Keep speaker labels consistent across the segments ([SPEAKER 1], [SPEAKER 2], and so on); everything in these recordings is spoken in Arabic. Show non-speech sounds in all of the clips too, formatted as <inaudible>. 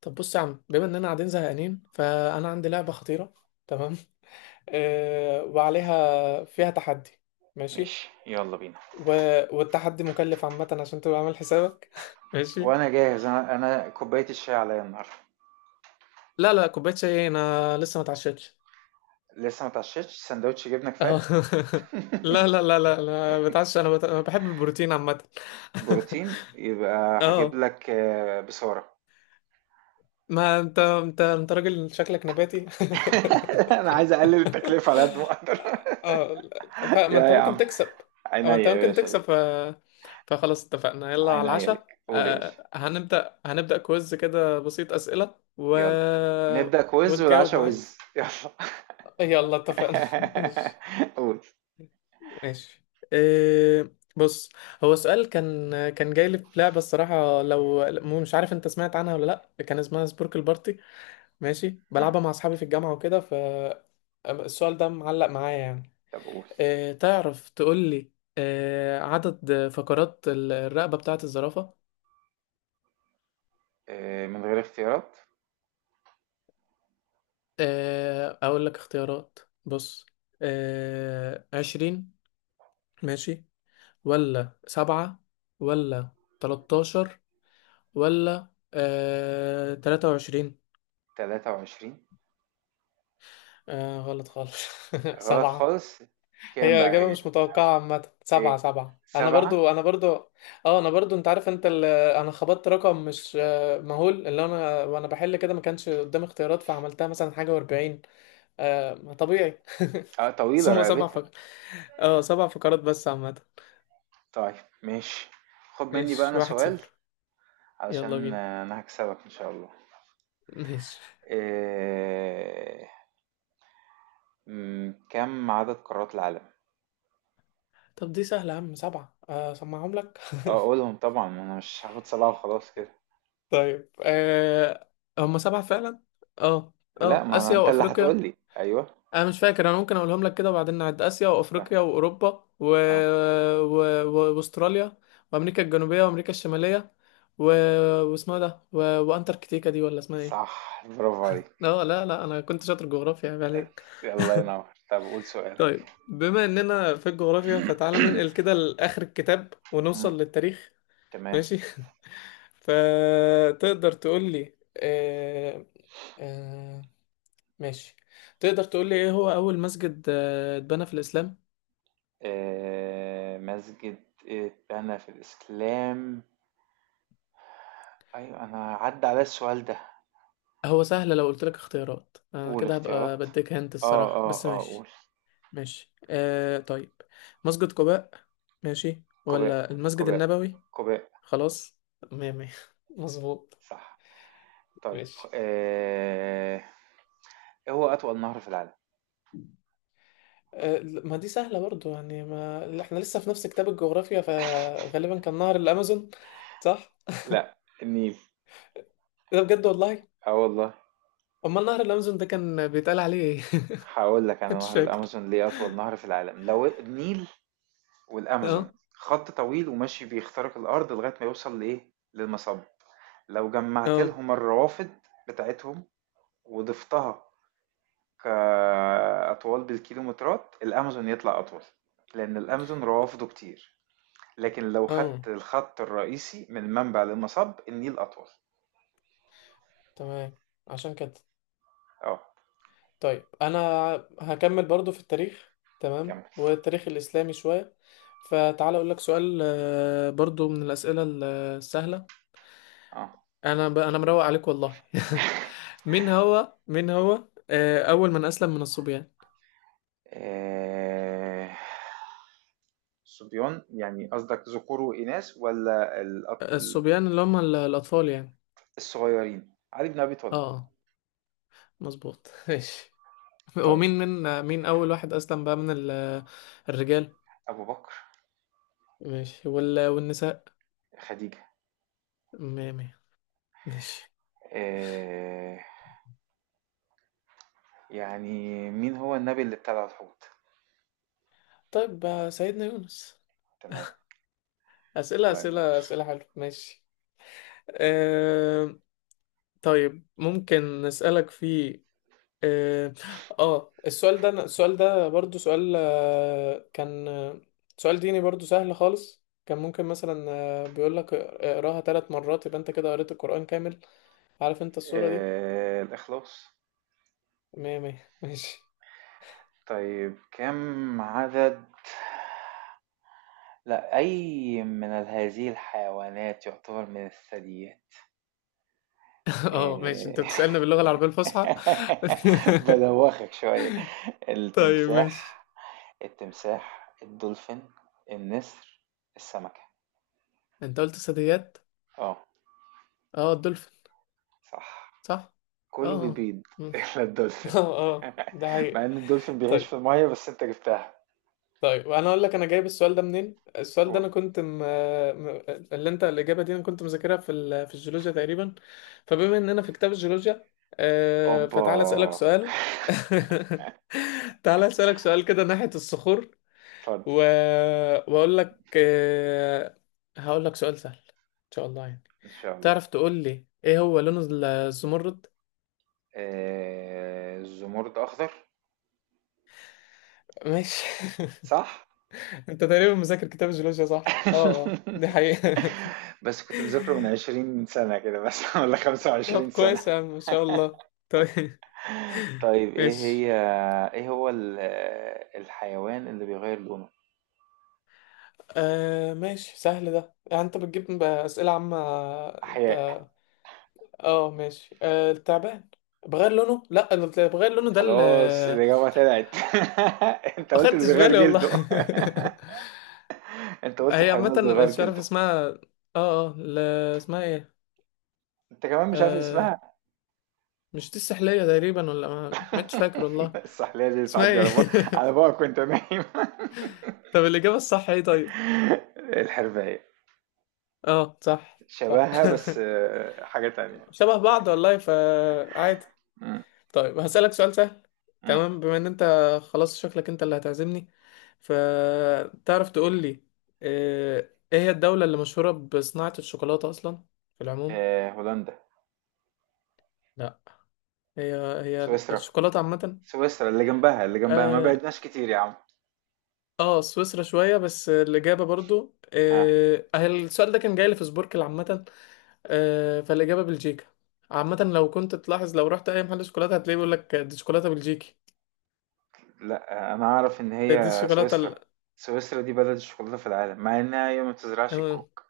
[SPEAKER 1] طب بص يا عم، بما اننا قاعدين زهقانين فانا عندي لعبه خطيره. تمام. وعليها فيها تحدي. ماشي.
[SPEAKER 2] ماشي، يلا بينا.
[SPEAKER 1] و... والتحدي مكلف عامه عشان تبقى عامل حسابك. <laughs> ماشي.
[SPEAKER 2] وانا جاهز، انا كوبايه الشاي عليا النهارده.
[SPEAKER 1] لا، لا، كوبايه شاي انا لسه ما اتعشيتش.
[SPEAKER 2] لسه ما اتعشيتش، سندوتش جبنه
[SPEAKER 1] اه.
[SPEAKER 2] كفايه.
[SPEAKER 1] <laughs> لا، لا، لا، لا، لا، بتعشى. أنا بحب البروتين عامه.
[SPEAKER 2] بروتين
[SPEAKER 1] <laughs>
[SPEAKER 2] يبقى هجيب
[SPEAKER 1] اه.
[SPEAKER 2] لك، بصاره.
[SPEAKER 1] ما انت راجل شكلك نباتي. <laughs>
[SPEAKER 2] <laughs> انا عايز اقلل التكلفه على قد ما اقدر. <laughs>
[SPEAKER 1] اه. لا. فما
[SPEAKER 2] يا
[SPEAKER 1] انت
[SPEAKER 2] يا
[SPEAKER 1] ممكن
[SPEAKER 2] عم،
[SPEAKER 1] تكسب. او
[SPEAKER 2] عينيا
[SPEAKER 1] انت
[SPEAKER 2] يا
[SPEAKER 1] ممكن
[SPEAKER 2] باشا
[SPEAKER 1] تكسب
[SPEAKER 2] ليك.
[SPEAKER 1] فخلاص اتفقنا، يلا على
[SPEAKER 2] عينيا
[SPEAKER 1] العشاء.
[SPEAKER 2] ليك، قول يا باشا.
[SPEAKER 1] هنبدأ كويز كده بسيط، أسئلة
[SPEAKER 2] يلا، نبدا كويز
[SPEAKER 1] وتجاوب
[SPEAKER 2] والعشاء
[SPEAKER 1] معايا.
[SPEAKER 2] وز، يلا.
[SPEAKER 1] يلا اتفقنا. <laughs> ماشي.
[SPEAKER 2] <laughs> قول.
[SPEAKER 1] ماشي. إيه، بص. هو سؤال كان جاي لي في لعبة الصراحة، لو مش عارف انت سمعت عنها ولا. لا، كان اسمها سبوركل بارتي. ماشي،
[SPEAKER 2] مم.
[SPEAKER 1] بلعبها مع اصحابي في الجامعة وكده. السؤال ده معلق معايا يعني.
[SPEAKER 2] طب قول.
[SPEAKER 1] تعرف تقول لي عدد فقرات الرقبة بتاعة الزرافة؟
[SPEAKER 2] من غير اختيارات.
[SPEAKER 1] أقول لك اختيارات. بص، 20، ماشي، ولا سبعة، ولا 13، ولا 23.
[SPEAKER 2] 23.
[SPEAKER 1] غلط خالص. <laughs>
[SPEAKER 2] غلط
[SPEAKER 1] سبعة.
[SPEAKER 2] خالص. كام
[SPEAKER 1] هي
[SPEAKER 2] بقى
[SPEAKER 1] إجابة
[SPEAKER 2] هي؟
[SPEAKER 1] مش متوقعة عامة،
[SPEAKER 2] ايه،
[SPEAKER 1] سبعة، سبعة. أنا
[SPEAKER 2] سبعة؟
[SPEAKER 1] برضو أنا برضو أنا برضو. أنت عارف، أنا خبطت رقم مش مهول، اللي أنا وأنا بحل كده ما كانش قدامي اختيارات، فعملتها مثلا حاجة وأربعين. طبيعي. <laughs>
[SPEAKER 2] اه، طويلة
[SPEAKER 1] ثم سبع
[SPEAKER 2] رقبتها.
[SPEAKER 1] فقرات. سبع فقرات بس عامة.
[SPEAKER 2] طيب، ماشي، خد مني بقى انا
[SPEAKER 1] ماشي، واحد
[SPEAKER 2] سؤال.
[SPEAKER 1] صفر يلا
[SPEAKER 2] علشان
[SPEAKER 1] بينا.
[SPEAKER 2] انا هكسبك ان شاء الله.
[SPEAKER 1] ماشي.
[SPEAKER 2] إيه... م، كم عدد قارات العالم؟
[SPEAKER 1] طب دي سهلة يا عم، سبعة. أسمعهم لك. <laughs>
[SPEAKER 2] اه قولهم طبعا، ما انا مش هاخد سبعة وخلاص كده.
[SPEAKER 1] طيب. هم سبعة فعلا. اه
[SPEAKER 2] لا،
[SPEAKER 1] اه
[SPEAKER 2] ما أنا
[SPEAKER 1] آسيا
[SPEAKER 2] انت اللي
[SPEAKER 1] وأفريقيا.
[SPEAKER 2] هتقولي ايوه.
[SPEAKER 1] انا مش فاكر، انا ممكن اقولهم لك كده وبعدين نعد. اسيا
[SPEAKER 2] صح.
[SPEAKER 1] وافريقيا واوروبا
[SPEAKER 2] اه.
[SPEAKER 1] واستراليا وامريكا الجنوبيه وامريكا الشماليه، و... واسمها ده، وانتاركتيكا دي، ولا اسمها ايه؟
[SPEAKER 2] صح، برافو عليك.
[SPEAKER 1] لا، لا، لا، انا كنت شاطر جغرافيا، عيب عليك.
[SPEAKER 2] الله ينور، طب قول سؤالك.
[SPEAKER 1] طيب، بما اننا في الجغرافيا فتعالى ننقل كده
[SPEAKER 2] <coughs>
[SPEAKER 1] لاخر الكتاب
[SPEAKER 2] مم،
[SPEAKER 1] ونوصل للتاريخ.
[SPEAKER 2] تمام.
[SPEAKER 1] ماشي. <laughs> فتقدر تقول لي آه... آه... ماشي. تقدر تقول لي ايه هو اول مسجد اتبنى في الاسلام؟
[SPEAKER 2] مسجد اتبنى في الإسلام. أيوة، أنا عدى على السؤال ده.
[SPEAKER 1] هو سهل، لو قلت لك اختيارات انا
[SPEAKER 2] قول
[SPEAKER 1] كده هبقى
[SPEAKER 2] اختيارات.
[SPEAKER 1] بديك هنت
[SPEAKER 2] اه
[SPEAKER 1] الصراحة،
[SPEAKER 2] اه
[SPEAKER 1] بس
[SPEAKER 2] اه،
[SPEAKER 1] ماشي.
[SPEAKER 2] قول.
[SPEAKER 1] ماشي، طيب. مسجد قباء، ماشي،
[SPEAKER 2] قباء.
[SPEAKER 1] ولا المسجد
[SPEAKER 2] قباء.
[SPEAKER 1] النبوي؟
[SPEAKER 2] قباء.
[SPEAKER 1] خلاص، مية مية. <laughs> مظبوط.
[SPEAKER 2] صح. طيب.
[SPEAKER 1] ماشي.
[SPEAKER 2] آه... ايه هو أطول نهر في العالم؟
[SPEAKER 1] ما دي سهلة برضو يعني، ما، لا، احنا لسه في نفس كتاب الجغرافيا، فغالبا كان نهر الأمازون. صح؟
[SPEAKER 2] لا، النيل.
[SPEAKER 1] ده بجد والله.
[SPEAKER 2] اه والله.
[SPEAKER 1] أمال نهر الأمازون ده كان بيتقال عليه ايه؟
[SPEAKER 2] هقول لك
[SPEAKER 1] <laughs>
[SPEAKER 2] انا
[SPEAKER 1] مش
[SPEAKER 2] نهر
[SPEAKER 1] فاكر.
[SPEAKER 2] الامازون ليه اطول نهر في العالم لو النيل. والامازون
[SPEAKER 1] اه،
[SPEAKER 2] خط طويل وماشي بيخترق الارض لغايه ما يوصل لايه، للمصب. لو جمعت
[SPEAKER 1] اه،
[SPEAKER 2] لهم الروافد بتاعتهم وضفتها كاطوال بالكيلومترات، الامازون يطلع اطول، لان الامازون روافده كتير. لكن لو
[SPEAKER 1] اه،
[SPEAKER 2] خدت الخط الرئيسي من المنبع للمصب، النيل أطول.
[SPEAKER 1] تمام، عشان كده.
[SPEAKER 2] اه.
[SPEAKER 1] طيب انا هكمل برضو في التاريخ. تمام،
[SPEAKER 2] كمل.
[SPEAKER 1] والتاريخ الاسلامي شويه. فتعال اقول لك سؤال، برضو من الاسئله السهله.
[SPEAKER 2] اه.
[SPEAKER 1] انا مروق عليك والله. <laughs> مين هو اول من اسلم من الصبيان؟
[SPEAKER 2] آه، صبيان يعني قصدك ذكور وإناث، ولا
[SPEAKER 1] الصبيان اللي هم الاطفال يعني.
[SPEAKER 2] الصغيرين علي بن أبي طالب.
[SPEAKER 1] اه، مظبوط. <laughs> ماشي.
[SPEAKER 2] طيب،
[SPEAKER 1] ومين من مين اول واحد اسلم بقى من الرجال؟
[SPEAKER 2] أبو بكر.
[SPEAKER 1] ماشي. والنساء؟
[SPEAKER 2] خديجة.
[SPEAKER 1] مية مية. ماشي.
[SPEAKER 2] آه، يعني، مين هو النبي اللي ابتلع الحوت؟
[SPEAKER 1] طيب، سيدنا يونس.
[SPEAKER 2] تمام.
[SPEAKER 1] أسئلة،
[SPEAKER 2] الله ينور.
[SPEAKER 1] أسئلة، أسئلة حلوة. ماشي. أه... طيب، ممكن نسألك في. اه. السؤال ده برضو سؤال، كان سؤال ديني برضو سهل خالص. كان ممكن مثلا بيقولك اقراها ثلاث مرات يبقى انت كده قريت القرآن كامل. عارف انت الصورة دي؟
[SPEAKER 2] الإخلاص.
[SPEAKER 1] مية مية. ماشي.
[SPEAKER 2] طيب، كم عدد؟ لا، أي من هذه الحيوانات يعتبر من الثدييات؟
[SPEAKER 1] <laughs> اه، ماشي، انت
[SPEAKER 2] إيه.
[SPEAKER 1] بتسألنا باللغة العربية الفصحى.
[SPEAKER 2] <laughs>
[SPEAKER 1] <laughs>
[SPEAKER 2] بلوخك شوية.
[SPEAKER 1] طيب ماشي.
[SPEAKER 2] التمساح. التمساح، الدولفين، النسر، السمكة.
[SPEAKER 1] انت قلت ثدييات.
[SPEAKER 2] اه.
[SPEAKER 1] اه، الدولفين.
[SPEAKER 2] صح.
[SPEAKER 1] صح.
[SPEAKER 2] كله
[SPEAKER 1] اه.
[SPEAKER 2] بيبيض <laughs> إلا الدولفين.
[SPEAKER 1] <laughs> اه، اه، ده
[SPEAKER 2] مع
[SPEAKER 1] حقيقة.
[SPEAKER 2] إن الدولفين بيعيش في
[SPEAKER 1] طيب.
[SPEAKER 2] المية، بس أنت جبتها.
[SPEAKER 1] طيب، وانا اقول لك انا جايب السؤال ده منين. السؤال ده
[SPEAKER 2] قول.
[SPEAKER 1] انا كنت م... اللي انت الاجابه دي انا كنت مذاكرها في الجيولوجيا تقريبا. فبما اننا في كتاب الجيولوجيا،
[SPEAKER 2] أوبا.
[SPEAKER 1] فتعالى اسالك سؤال. <laughs> تعالى اسالك سؤال كده ناحيه الصخور،
[SPEAKER 2] اتفضل.
[SPEAKER 1] و... واقول لك آه... هقول لك سؤال سهل ان شاء الله يعني.
[SPEAKER 2] إن شاء الله.
[SPEAKER 1] تعرف تقول لي ايه هو لون الزمرد؟
[SPEAKER 2] إيه، الزمرد أخضر.
[SPEAKER 1] ماشي. <laughs>
[SPEAKER 2] صح.
[SPEAKER 1] انت تقريبا مذاكر كتاب الجيولوجيا، صح، اه، اه، دي
[SPEAKER 2] <laughs>
[SPEAKER 1] حقيقة.
[SPEAKER 2] بس كنت مذاكره من 20 سنة كده بس، <laughs> ولا
[SPEAKER 1] طب
[SPEAKER 2] 25 سنة.
[SPEAKER 1] كويس يا عم، ما شاء الله. طيب. <laughs>
[SPEAKER 2] طيب ايه
[SPEAKER 1] ماشي.
[SPEAKER 2] هي، ايه هو الحيوان اللي بيغير لونه؟
[SPEAKER 1] ماشي، سهل ده يعني، انت بتجيب اسئله عامه. انت.
[SPEAKER 2] احياء.
[SPEAKER 1] اه، ماشي، التعبان بغير لونه. لا، اللي بغير لونه ده اللي،
[SPEAKER 2] خلاص، الإجابة طلعت. <laughs> انت
[SPEAKER 1] ما
[SPEAKER 2] قلت اللي
[SPEAKER 1] خدتش
[SPEAKER 2] بيغير
[SPEAKER 1] بالي والله.
[SPEAKER 2] جلده.
[SPEAKER 1] <laughs>
[SPEAKER 2] <laughs> انت قلت
[SPEAKER 1] هي
[SPEAKER 2] الحيوان
[SPEAKER 1] عامه،
[SPEAKER 2] اللي بيغير
[SPEAKER 1] مش عارف
[SPEAKER 2] جلده.
[SPEAKER 1] اسمها، اه، اه، اسمها ايه؟
[SPEAKER 2] انت كمان مش عارف
[SPEAKER 1] آه
[SPEAKER 2] اسمها.
[SPEAKER 1] مش دي السحليه تقريبا، ولا ما، مش فاكر والله.
[SPEAKER 2] <laughs> السحلية دي
[SPEAKER 1] اسمها
[SPEAKER 2] بتعدي
[SPEAKER 1] ايه؟
[SPEAKER 2] على بقى. على
[SPEAKER 1] <laughs>
[SPEAKER 2] بقى كنت نايم.
[SPEAKER 1] طب الاجابه الصح ايه؟ طيب.
[SPEAKER 2] <laughs> الحرباية.
[SPEAKER 1] اه، صح، صح.
[SPEAKER 2] شبهها بس
[SPEAKER 1] <laughs>
[SPEAKER 2] حاجة تانية.
[SPEAKER 1] شبه بعض والله، فعادي.
[SPEAKER 2] مم.
[SPEAKER 1] طيب هسألك سؤال سهل،
[SPEAKER 2] مم.
[SPEAKER 1] تمام. بما ان انت خلاص شكلك انت اللي هتعزمني، فتعرف تقول لي ايه هي الدولة اللي مشهورة بصناعة الشوكولاتة اصلا في العموم؟
[SPEAKER 2] هولندا.
[SPEAKER 1] لا. هي هي
[SPEAKER 2] سويسرا.
[SPEAKER 1] الشوكولاتة عامة.
[SPEAKER 2] سويسرا، اللي جنبها ما
[SPEAKER 1] اه،
[SPEAKER 2] بعدناش كتير يا عم.
[SPEAKER 1] سويسرا شوية، بس الإجابة برضو،
[SPEAKER 2] ها.
[SPEAKER 1] السؤال ده كان جاي لي في سبوركل عامة. فالإجابة بلجيكا. عامة لو كنت تلاحظ لو رحت أي محل شوكولاتة هتلاقيه بيقول لك دي شوكولاتة بلجيكي.
[SPEAKER 2] لا، انا اعرف ان
[SPEAKER 1] دي
[SPEAKER 2] هي
[SPEAKER 1] الشوكولاتة.
[SPEAKER 2] سويسرا. سويسرا دي بلد الشوكولاتة في العالم، مع انها هي ما بتزرعش
[SPEAKER 1] انا
[SPEAKER 2] الكوك.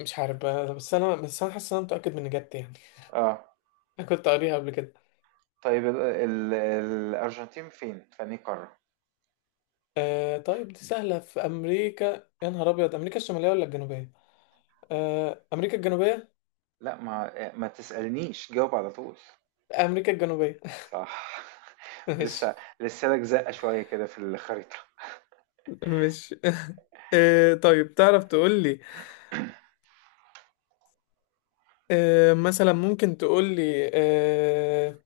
[SPEAKER 1] مش عارف بقى، بس انا حاسس ان انا متاكد من اجابتي يعني.
[SPEAKER 2] اه.
[SPEAKER 1] <laughs> انا كنت قاريها قبل كده.
[SPEAKER 2] طيب، ال ال الارجنتين فين، في أنهي قارة؟
[SPEAKER 1] طيب دي سهله، في امريكا، يا نهار ابيض، امريكا الشماليه ولا الجنوبيه؟ امريكا الجنوبيه.
[SPEAKER 2] لا، ما ما تسألنيش، جاوب على طول.
[SPEAKER 1] امريكا الجنوبيه.
[SPEAKER 2] صح.
[SPEAKER 1] <laughs>
[SPEAKER 2] <laughs>
[SPEAKER 1] مش،
[SPEAKER 2] لسه. لسه لك زقة شوية كده في الخريطة.
[SPEAKER 1] مش. <laughs> طيب، تعرف تقول لي آه مثلا ممكن تقول لي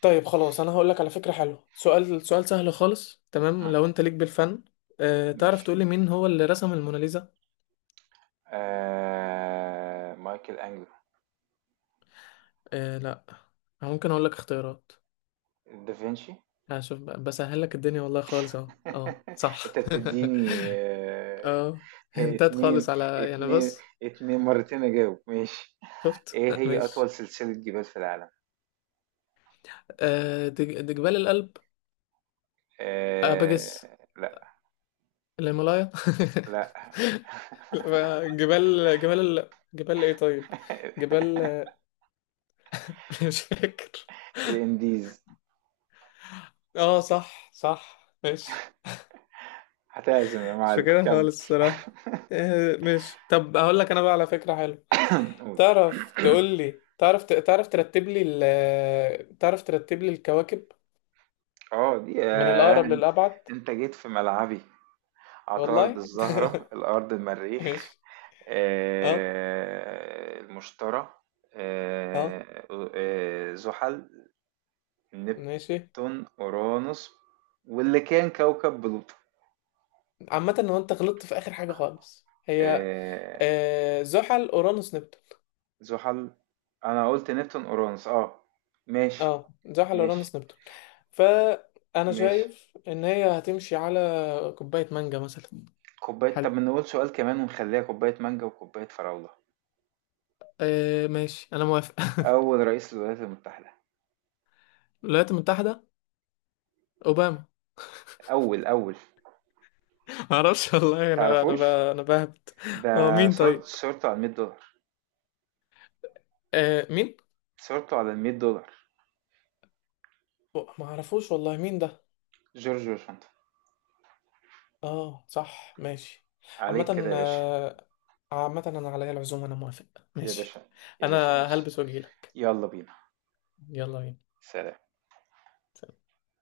[SPEAKER 1] طيب خلاص انا هقول لك على فكره حلوه. سؤال، سؤال سهل خالص، تمام،
[SPEAKER 2] مم.
[SPEAKER 1] لو انت ليك بالفن. تعرف
[SPEAKER 2] ماشي.
[SPEAKER 1] تقول لي مين هو اللي رسم الموناليزا؟
[SPEAKER 2] آه... مايكل أنجلو.
[SPEAKER 1] لا، ممكن اقول لك اختيارات.
[SPEAKER 2] دافنشي.
[SPEAKER 1] هشوف بسهل لك الدنيا والله خالص، اهو، اه،
[SPEAKER 2] <laughs> انت
[SPEAKER 1] صح.
[SPEAKER 2] بتديني،
[SPEAKER 1] <laughs> اه.
[SPEAKER 2] هي
[SPEAKER 1] هنتات خالص
[SPEAKER 2] اتنين.
[SPEAKER 1] على يعني،
[SPEAKER 2] اتنين،
[SPEAKER 1] بص.
[SPEAKER 2] اتنين مرتين اجاوب، ماشي.
[SPEAKER 1] شفت.
[SPEAKER 2] ايه هي اطول
[SPEAKER 1] ماشي.
[SPEAKER 2] سلسلة جبال في العالم؟
[SPEAKER 1] ده جبال الألب.
[SPEAKER 2] آه
[SPEAKER 1] بجس
[SPEAKER 2] لا.
[SPEAKER 1] الهيمالايا.
[SPEAKER 2] لا.
[SPEAKER 1] <laughs> لا، جبال جبال ايه طيب؟ جبال.
[SPEAKER 2] <laughs>
[SPEAKER 1] <laughs> مش فاكر.
[SPEAKER 2] الانديز.
[SPEAKER 1] اه، صح، صح، ماشي.
[SPEAKER 2] هتعزم يا
[SPEAKER 1] مش
[SPEAKER 2] معلم،
[SPEAKER 1] فاكرها
[SPEAKER 2] كمل.
[SPEAKER 1] خالص الصراحة. ماشي. طب هقول لك انا بقى على فكرة حلوة.
[SPEAKER 2] <coughs> قول. <coughs>
[SPEAKER 1] تعرف ترتب لي الكواكب
[SPEAKER 2] اه دي،
[SPEAKER 1] من الأقرب للأبعد.
[SPEAKER 2] انت جيت في ملعبي. عطارد،
[SPEAKER 1] والله.
[SPEAKER 2] الزهرة، الارض،
[SPEAKER 1] <laughs>
[SPEAKER 2] المريخ،
[SPEAKER 1] ماشي. اه،
[SPEAKER 2] المشتري،
[SPEAKER 1] اه،
[SPEAKER 2] آه، زحل،
[SPEAKER 1] ماشي.
[SPEAKER 2] نبتون، اورانوس، واللي كان كوكب بلوتو.
[SPEAKER 1] عامة هو انت غلطت في آخر حاجة خالص، هي
[SPEAKER 2] آه
[SPEAKER 1] زحل أورانوس نبتون.
[SPEAKER 2] زحل، انا قلت نبتون اورانوس. اه ماشي.
[SPEAKER 1] اه، زحل
[SPEAKER 2] ماشي.
[SPEAKER 1] أورانوس نبتون. فأنا
[SPEAKER 2] ماشي.
[SPEAKER 1] شايف إن هي هتمشي على كوباية مانجا مثلا.
[SPEAKER 2] كوباية. طب
[SPEAKER 1] حلو.
[SPEAKER 2] نقول سؤال كمان ونخليها كوباية مانجا وكوباية فراولة.
[SPEAKER 1] ماشي، أنا موافق. <laughs>
[SPEAKER 2] اول رئيس للولايات المتحدة.
[SPEAKER 1] الولايات المتحدة، أوباما.
[SPEAKER 2] اول
[SPEAKER 1] <laughs> معرفش والله.
[SPEAKER 2] تعرفوش.
[SPEAKER 1] أنا بهبت.
[SPEAKER 2] ده
[SPEAKER 1] هو مين
[SPEAKER 2] صورت
[SPEAKER 1] طيب؟
[SPEAKER 2] صورته على 100 دولار.
[SPEAKER 1] مين؟
[SPEAKER 2] صورته على 100 دولار.
[SPEAKER 1] ما أعرفوش والله مين ده.
[SPEAKER 2] جورج واشنطن.
[SPEAKER 1] اه، صح، ماشي.
[SPEAKER 2] عليك كده
[SPEAKER 1] عامة،
[SPEAKER 2] يا باشا.
[SPEAKER 1] عامة انا عليا العزومة، انا موافق.
[SPEAKER 2] يا
[SPEAKER 1] ماشي.
[SPEAKER 2] باشا. يا باشا،
[SPEAKER 1] انا
[SPEAKER 2] ماشي.
[SPEAKER 1] هلبس واجيلك.
[SPEAKER 2] يلا بينا.
[SPEAKER 1] يلا بينا.
[SPEAKER 2] سلام.